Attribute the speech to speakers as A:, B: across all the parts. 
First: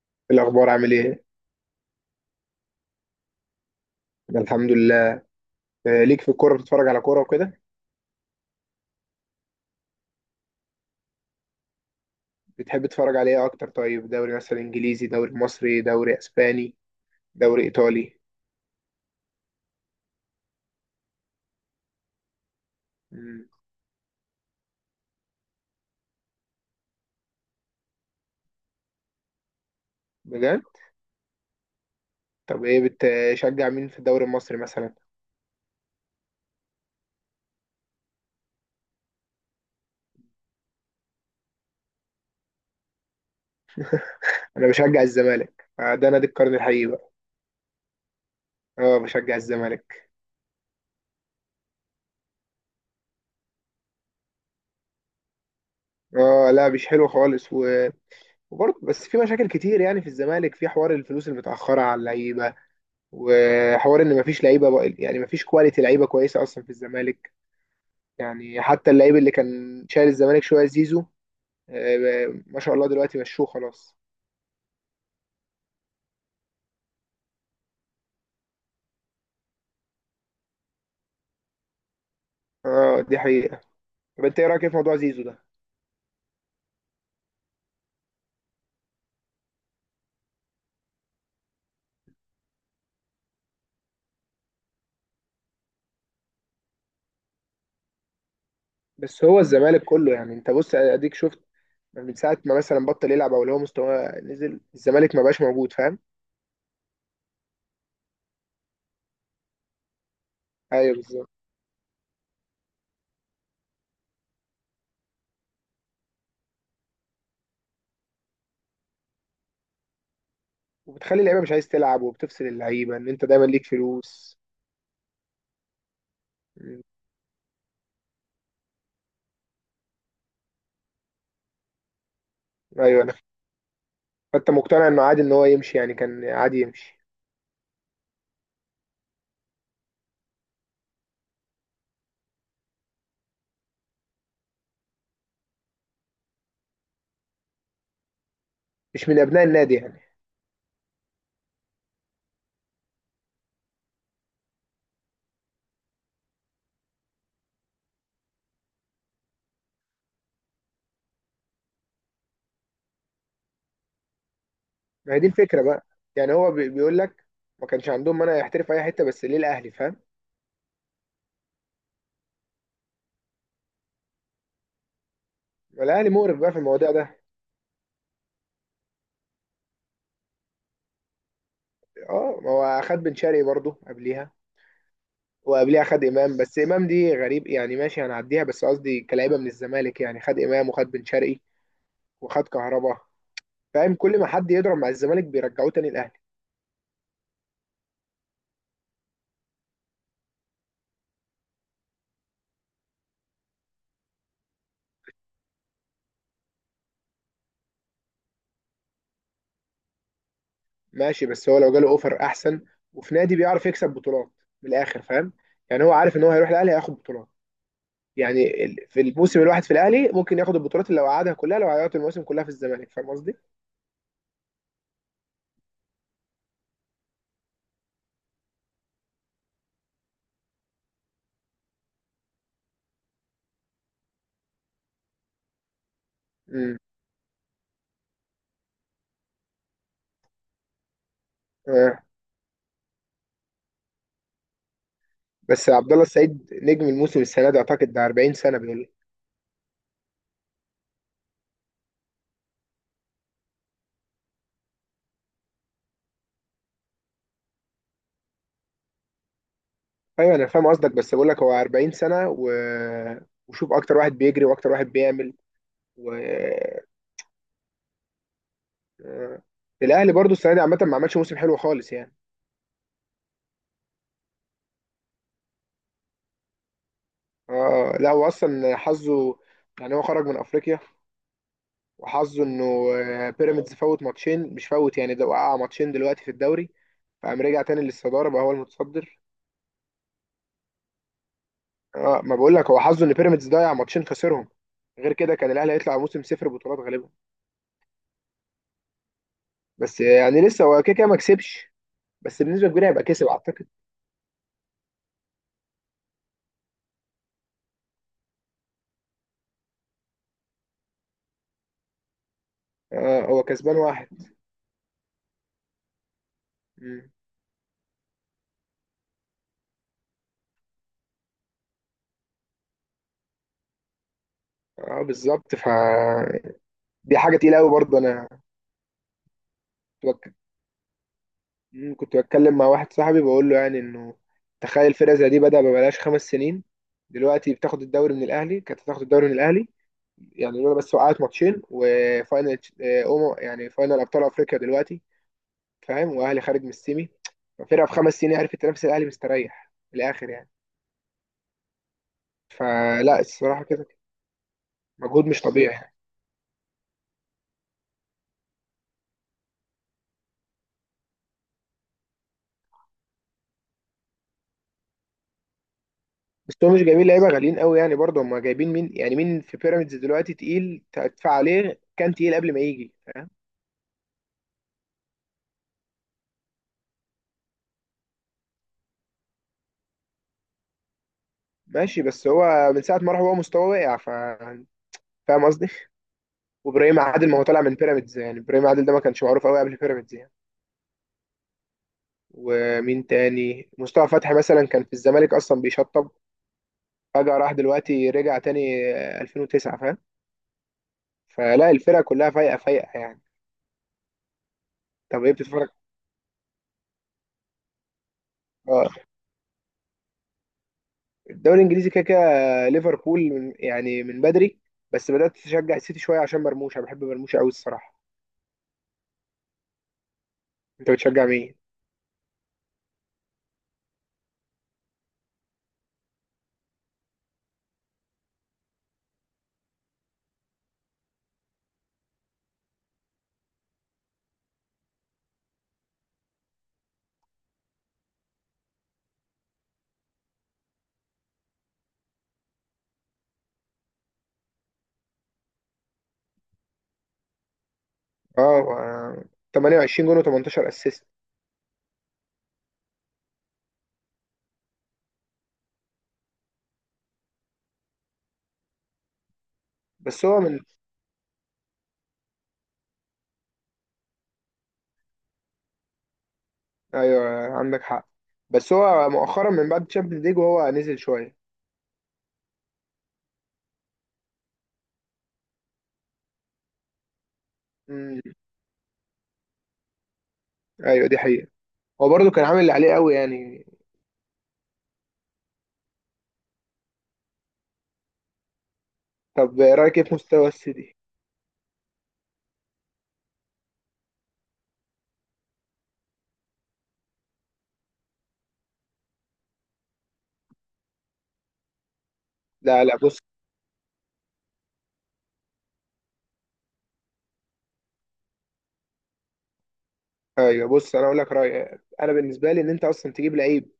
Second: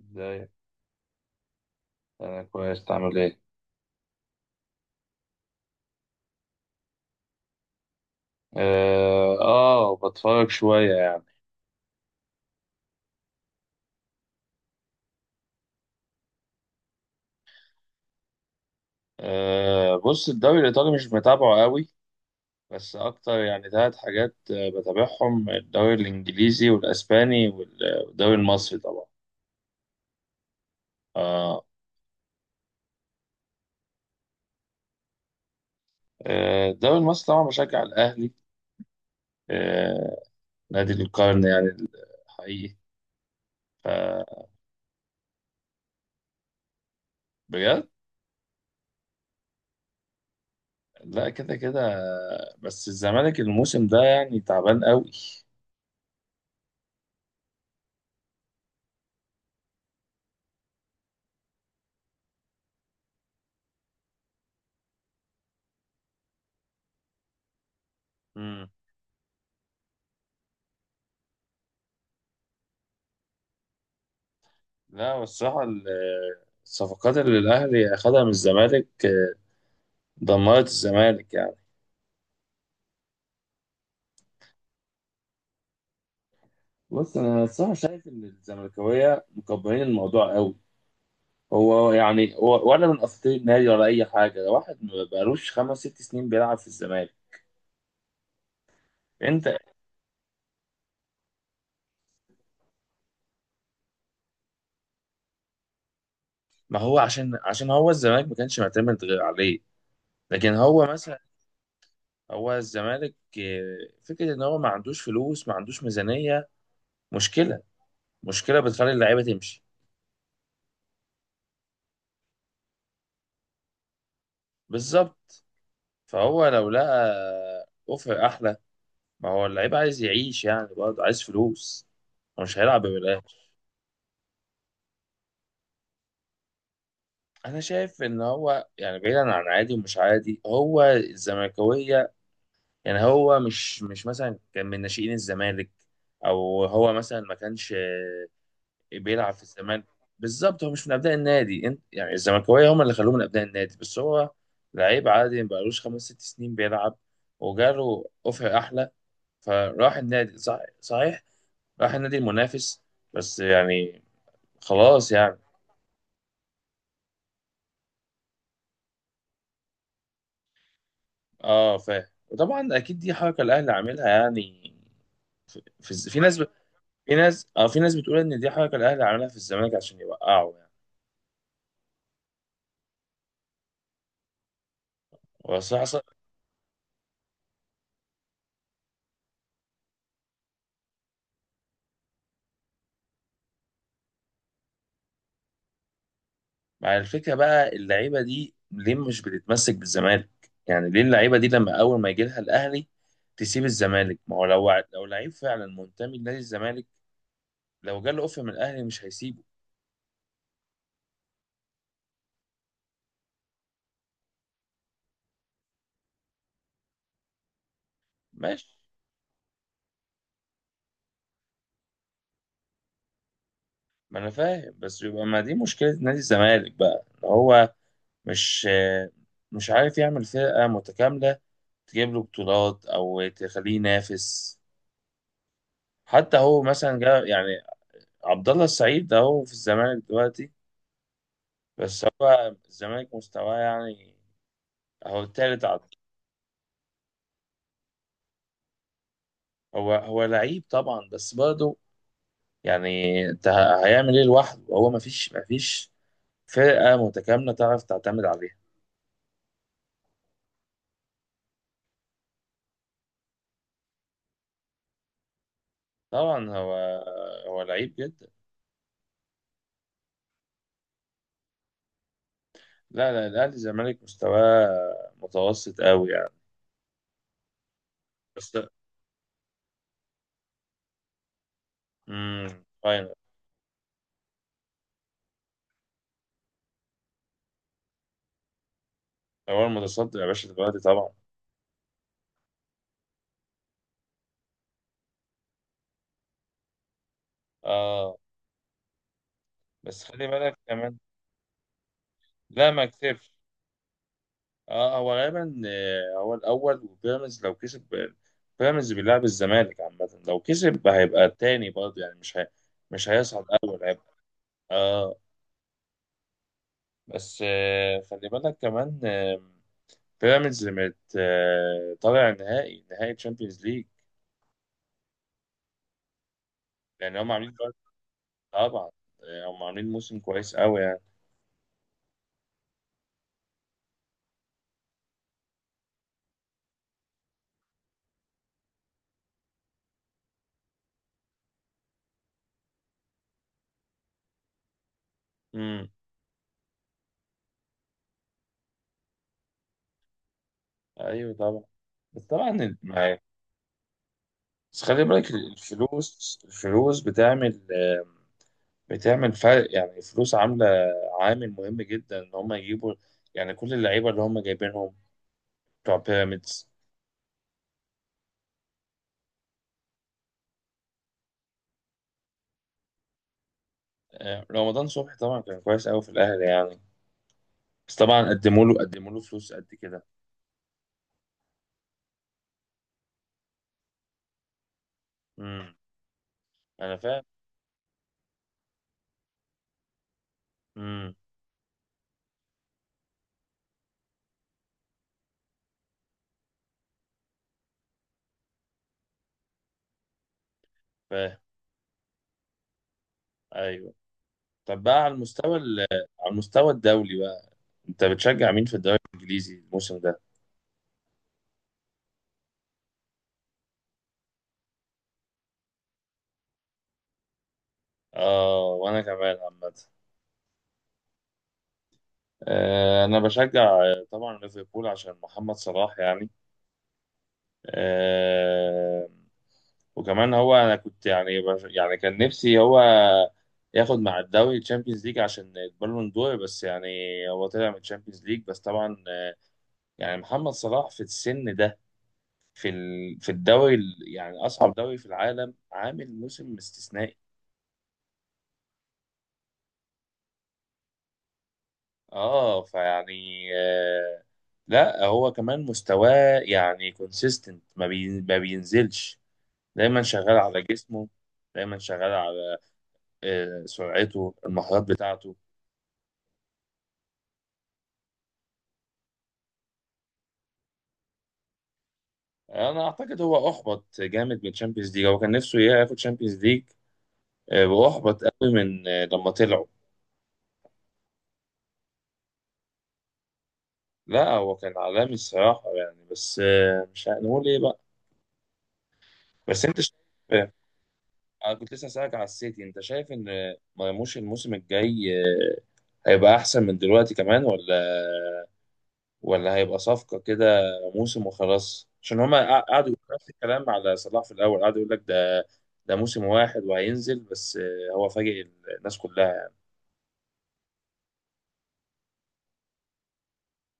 A: ازاي.
B: الأخبار عامل إيه؟
A: انا كويس، تعمل ايه؟
B: أنا الحمد لله. آه، ليك في الكورة بتتفرج على كورة وكده؟
A: اه بتفرج شويه يعني.
B: بتحب تتفرج على إيه أكتر طيب؟ دوري مثلا إنجليزي، دوري مصري، دوري أسباني، دوري إيطالي؟
A: بص، الدوري الايطالي مش متابعه قوي. بس اكتر
B: مم.
A: يعني ثلاث حاجات، بتابعهم: الدوري الانجليزي والاسباني والدوري المصري طبعا.
B: بجد؟
A: اه
B: طب إيه بتشجع مين في الدوري المصري مثلا؟
A: آه، الدوري المصري طبعا بشجع الاهلي. آه نادي القرن يعني، حقيقي. ف
B: أنا بشجع الزمالك، آه، ده نادي القرن الحقيقي بقى.
A: بجد.
B: أه بشجع الزمالك.
A: لا، كده كده. بس الزمالك الموسم ده يعني تعبان قوي.
B: أه لا مش حلو خالص و... وبرضه بس في مشاكل كتير يعني في الزمالك، في حوار الفلوس المتأخرة على اللعيبة وحوار إن مفيش لعيبة يعني مفيش كواليتي لعيبة كويسة أصلا في الزمالك. يعني حتى اللعيب اللي كان شايل الزمالك شويه زيزو، آه، ما شاء الله دلوقتي مشوه خلاص.
A: لا، الصراحة الصفقات اللي الأهلي أخدها من الزمالك دمرت الزمالك يعني.
B: اه دي حقيقه. طب انت ايه رايك إيه في موضوع زيزو ده؟
A: بص، أنا الصراحة شايف إن الزملكاوية مكبرين الموضوع قوي. هو يعني هو ولا من أساطير النادي ولا أي حاجة، ده واحد ما بقالوش خمس ست سنين بيلعب في الزمالك.
B: بس هو
A: أنت.
B: الزمالك كله يعني، انت بص اديك شفت من ساعه ما مثلا بطل يلعب او اللي هو مستواه نزل، الزمالك ما بقاش موجود، فاهم؟
A: ما هو عشان هو الزمالك ما كانش معتمد غير عليه، لكن هو
B: ايوه
A: مثلا.
B: بالظبط.
A: هو الزمالك فكرة إن هو ما عندوش فلوس، ما عندوش ميزانية. مشكلة مشكلة بتخلي اللعيبة تمشي.
B: وبتخلي اللعيبه مش عايز تلعب وبتفصل اللعيبه ان انت دايما ليك فلوس.
A: بالظبط، فهو لو
B: م.
A: لقى اوفر احلى. ما هو اللعيب عايز يعيش يعني، برضه عايز فلوس، هو مش هيلعب
B: ايوه انا.
A: ببلاش.
B: فانت مقتنع انه عادي ان هو يمشي، يعني كان عادي يمشي؟
A: انا شايف ان هو يعني بعيدا عن عادي ومش عادي هو الزملكاويه. يعني هو مش مثلا كان من ناشئين الزمالك، او هو مثلا ما كانش
B: مش من
A: بيلعب في
B: ابناء النادي
A: الزمالك.
B: يعني.
A: بالظبط، هو مش من ابناء النادي، انت يعني الزملكاويه هم اللي خلوه من ابناء النادي، بس هو لعيب عادي ما بقالوش خمس ست سنين بيلعب، وجاله اوفر احلى، فراح النادي صحيح، راح النادي المنافس، بس يعني خلاص
B: ما هي دي
A: يعني.
B: الفكره بقى. يعني هو بيقول لك ما كانش عندهم مانع يحترف اي حته، بس ليه الاهلي؟ فاهم؟
A: اه فاهم، وطبعا اكيد دي حركه الاهلي عاملها يعني. في, في,
B: الاهلي
A: في ناس
B: مقرف بقى في المواضيع
A: في
B: ده.
A: ناس اه في ناس بتقول ان دي حركه الاهلي عاملها في الزمالك عشان يوقعه يعني.
B: اه ما هو اخد بن شرقي برضه قبليها.
A: وصراحه
B: وقبليها خد امام، بس امام دي غريب يعني، ماشي هنعديها، بس قصدي كلاعيبه من الزمالك يعني. خد امام وخد بن شرقي وخد كهربا. فاهم؟ كل ما حد يضرب مع الزمالك بيرجعوه تاني الاهلي.
A: مع الفكره بقى، اللعيبه دي ليه مش بتتمسك بالزمالك؟ يعني ليه اللعيبه دي لما اول ما يجي لها الاهلي تسيب الزمالك؟ ما هو لو لعيب فعلا منتمي لنادي الزمالك، لو جاله اوفر من الاهلي مش هيسيبه.
B: ماشي بس هو لو جاله اوفر احسن، وفي نادي بيعرف يكسب بطولات، من الاخر فاهم؟ يعني هو عارف ان هو هيروح الاهلي هياخد بطولات. يعني
A: ماشي،
B: في الموسم الواحد في الاهلي ممكن ياخد البطولات اللي لو قعدها كلها، لو عيط الموسم كلها في الزمالك، فاهم قصدي؟
A: ما انا فاهم، بس يبقى ما دي مشكله نادي الزمالك بقى، ان هو مش مش عارف يعمل فرقه متكامله تجيب له بطولات او تخليه ينافس. حتى هو
B: امم.
A: مثلا جا يعني، عبد الله السعيد ده هو في الزمالك دلوقتي،
B: آه.
A: بس هو الزمالك مستواه يعني هو التالت
B: بس
A: على.
B: عبد الله السعيد نجم الموسم السنه دي اعتقد، ده 40 سنه بيقول لي.
A: هو لعيب طبعا، بس برضه يعني انت هيعمل ايه لوحده؟ هو ما فيش فرقه متكامله تعرف تعتمد عليها.
B: ايوه انا فاهم قصدك بس بقول لك هو 40 سنه و... وشوف اكتر واحد بيجري واكتر واحد بيعمل، و
A: طبعا
B: آه.
A: هو لعيب جدا.
B: الاهلي برضو السنه دي عامه ما عملش موسم حلو خالص يعني.
A: لا لا، الزمالك مستواه متوسط قوي يعني.
B: اه لا هو
A: بس
B: اصلا حظه، يعني هو خرج من افريقيا وحظه
A: امم
B: انه،
A: فاينل.
B: آه، بيراميدز فوت ماتشين، مش فوت يعني ده وقع ماتشين دلوقتي في الدوري، فقام رجع تاني للصدارة بقى هو المتصدر.
A: هو المتصدر يا باشا دلوقتي طبعا.
B: اه ما بقول لك هو حظه ان بيراميدز ضيع ماتشين، خسرهم. غير كده كان الاهلي هيطلع موسم صفر بطولات غالبا.
A: اه،
B: بس
A: بس
B: آه،
A: خلي
B: يعني
A: بالك
B: لسه هو كده
A: كمان.
B: كده ما كسبش. بس بنسبة
A: لا ما
B: كبيرة هيبقى كسب
A: كسبش.
B: اعتقد.
A: اه هو غالبا، هو الاول، وبيراميدز لو كسب، بيراميدز بيلعب الزمالك عامه، لو كسب هيبقى التاني برضه يعني، مش
B: اه هو
A: هيصعد
B: كسبان
A: اول هيبقى.
B: واحد.
A: اه
B: مم.
A: بس خلي بالك كمان، بيراميدز مت آه، طالع نهائي تشامبيونز ليج،
B: اه بالظبط ف،
A: لان
B: دي
A: هم
B: حاجة
A: عاملين.
B: تقيلة قوي برضه انا.
A: طبعا، هم عاملين موسم كويس قوي يعني.
B: مم، كنت بتكلم مع واحد صاحبي بقول له يعني انه، تخيل فرقه زي دي بدأ ببلاش 5 سنين، دلوقتي بتاخد الدوري من الاهلي، كانت هتاخد الدوري من الاهلي، يعني لولا بس وقعت ماتشين وفاينل، آه، يعني فاينل ابطال افريقيا دلوقتي،
A: امم
B: فاهم؟ واهلي خارج من السيمي. ففرقه في 5 سنين عرفت تنافس الاهلي، مستريح من الاخر يعني.
A: ايوه طبعا. بس طبعا
B: فلا الصراحه كده،
A: بس خلي
B: مجهود
A: بالك،
B: مش طبيعي يعني.
A: الفلوس بتعمل، بتعمل فرق يعني، الفلوس عامله عامل مهم جدا ان هم يجيبوا يعني كل اللعيبه اللي هم جايبينهم بتوع
B: بس
A: بيراميدز.
B: هو مش جايبين لعيبه غاليين قوي يعني، برضه هم جايبين مين؟ يعني مين في بيراميدز دلوقتي تقيل تدفع عليه كان تقيل قبل ما يجي؟
A: رمضان صبحي طبعا كان كويس قوي في الاهلي يعني، بس طبعا قدموا له فلوس قد كده.
B: ماشي بس هو من ساعة ما راح هو مستواه واقع ف، فاهم قصدي؟
A: امم انا
B: وابراهيم
A: فاهم.
B: عادل ما هو طالع من بيراميدز يعني، ابراهيم عادل ده ما كانش معروف قوي قبل بيراميدز يعني.
A: امم
B: ومين تاني؟ مصطفى فتحي مثلا كان في الزمالك اصلا بيشطب، فجأة راح دلوقتي رجع تاني 2009، فاهم؟
A: فاهم.
B: فلا الفرقة كلها فايقة فايقة يعني.
A: ايوه. طب بقى على
B: طب ايه
A: المستوى
B: بتتفرج؟
A: على المستوى الدولي بقى، انت بتشجع مين في
B: اه
A: الدوري الانجليزي الموسم ده؟
B: الدوري الانجليزي كده كده ليفربول من يعني من بدري، بس بدأت تشجع السيتي شوية عشان مرموش، انا بحب مرموش قوي الصراحة.
A: اه، وانا كمان عامه.
B: انت بتشجع مين؟
A: انا بشجع، طبعا ليفربول عشان محمد صلاح يعني. آه وكمان هو انا كنت يعني يعني كان نفسي هو ياخد مع الدوري تشامبيونز ليج عشان البالون دور بس يعني. هو طلع من تشامبيونز ليج، بس طبعا، يعني محمد صلاح في السن ده، في الدوري يعني اصعب دوري في العالم، عامل موسم استثنائي.
B: اه و-، 28 جون و18 اسيست.
A: اه فيعني، لا هو كمان مستواه يعني كونسيستنت، ما بينزلش، دايما
B: بس
A: شغال
B: هو من،
A: على جسمه، دايما شغال على سرعته المهارات بتاعته.
B: ايوه عندك حق. بس هو مؤخرا من بعد تشامبيونز ليج وهو نزل شويه.
A: انا اعتقد هو احبط جامد من تشامبيونز ليج، هو كان نفسه ياخد تشامبيونز ليج،
B: امم.
A: واحبط قوي من آه لما طلعوا.
B: ايوه دي حقيقه. هو برضه كان عامل اللي عليه قوي يعني.
A: لا هو كان عالمي الصراحه يعني، بس مش هنقول ايه بقى.
B: طب
A: بس انت شايف،
B: رايك ايه في مستوى
A: آه،
B: السيتي؟
A: انا كنت لسه هسألك على السيتي، انت شايف ان مرموش الموسم الجاي هيبقى احسن من دلوقتي كمان، ولا ولا هيبقى صفقة كده موسم وخلاص؟ عشان هما
B: لا
A: قعدوا
B: لا
A: يقولوا
B: بص.
A: نفس الكلام على صلاح في الاول، قعدوا يقول لك ده ده موسم واحد وهينزل، بس هو فاجئ الناس كلها.
B: ايوه بص انا اقول لك رايي، انا بالنسبه لي ان انت اصلا تجيب لعيب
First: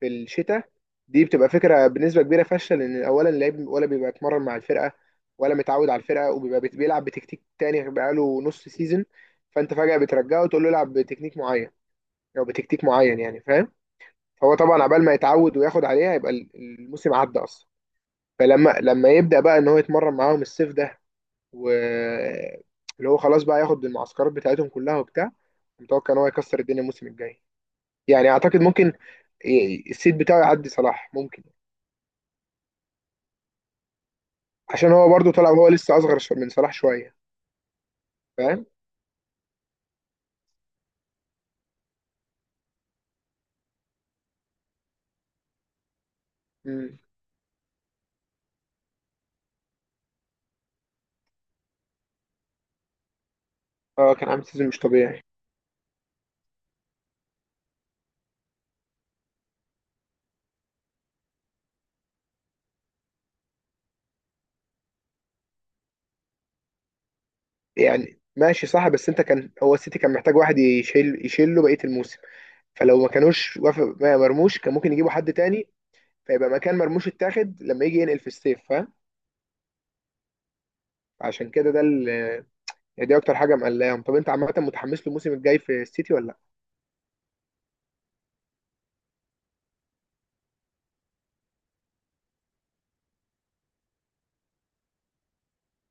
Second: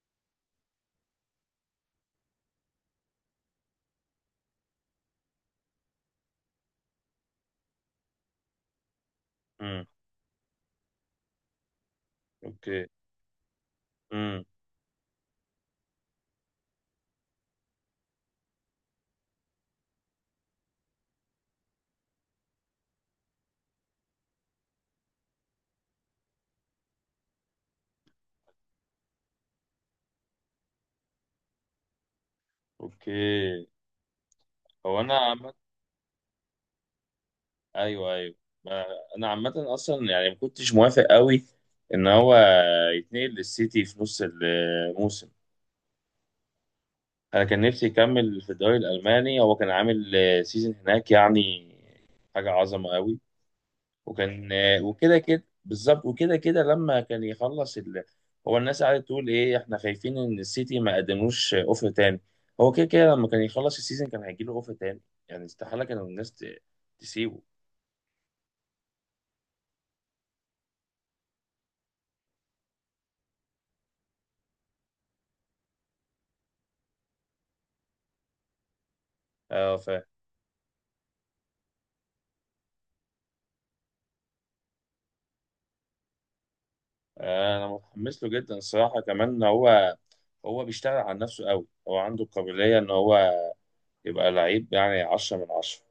B: في الشتاء، دي بتبقى فكره بنسبه كبيره فاشله، لان اولا اللعيب ولا بيبقى اتمرن مع الفرقه ولا متعود على الفرقه، وبيبقى بيلعب بتكتيك تاني بقاله نص سيزون، فانت
A: امم
B: فجاه بترجعه وتقول له العب بتكنيك معين او بتكتيك
A: اوكي.
B: معين يعني، فاهم؟
A: امم
B: هو طبعا عبال ما يتعود وياخد عليها يبقى الموسم عدى اصلا. فلما لما يبدا بقى ان هو يتمرن معاهم الصيف ده و، اللي هو خلاص بقى ياخد المعسكرات بتاعتهم كلها وبتاع، متوقع ان هو يكسر الدنيا الموسم الجاي، يعني اعتقد ممكن، السيد بتاعه يعدي صلاح ممكن،
A: اوكي.
B: عشان
A: هو
B: هو
A: انا
B: برضو طلع
A: عامة،
B: وهو لسه اصغر من صلاح شويه،
A: ايوه ايوه،
B: فاهم؟
A: ما- انا عامة اصلا يعني ما كنتش موافق قوي ان هو يتنقل للسيتي في نص الموسم.
B: مم.
A: انا كان نفسي يكمل في الدوري الالماني، هو كان عامل سيزون هناك يعني حاجه عظمه قوي.
B: اه كان عامل
A: وكان،
B: سيزون مش
A: وكده
B: طبيعي.
A: كده بالظبط، وكده كده لما كان يخلص هو الناس قاعده تقول ايه احنا خايفين ان السيتي ما قدموش اوفر تاني، هو كده كده لما كان يخلص السيزون كان هيجي له اوفر تاني، يعني استحاله كانوا الناس تسيبه.
B: يعني ماشي صح، بس انت كان هو السيتي كان محتاج واحد يشيل، يشيله بقيه الموسم، فلو ما كانوش وافق ما مرموش كان ممكن يجيبوا حد تاني، فيبقى مكان مرموش اتاخد لما يجي ينقل في الصيف، فاهم؟
A: اه
B: عشان كده ده ال-، يعني دي اكتر حاجه مقلقاهم. طب انت عامه متحمس له الموسم الجاي في السيتي ولا لا؟
A: انا متحمس له جدا الصراحه، كمان هو هو بيشتغل على نفسه قوي، هو عنده القابليه ان هو يبقى لعيب يعني 10 من 10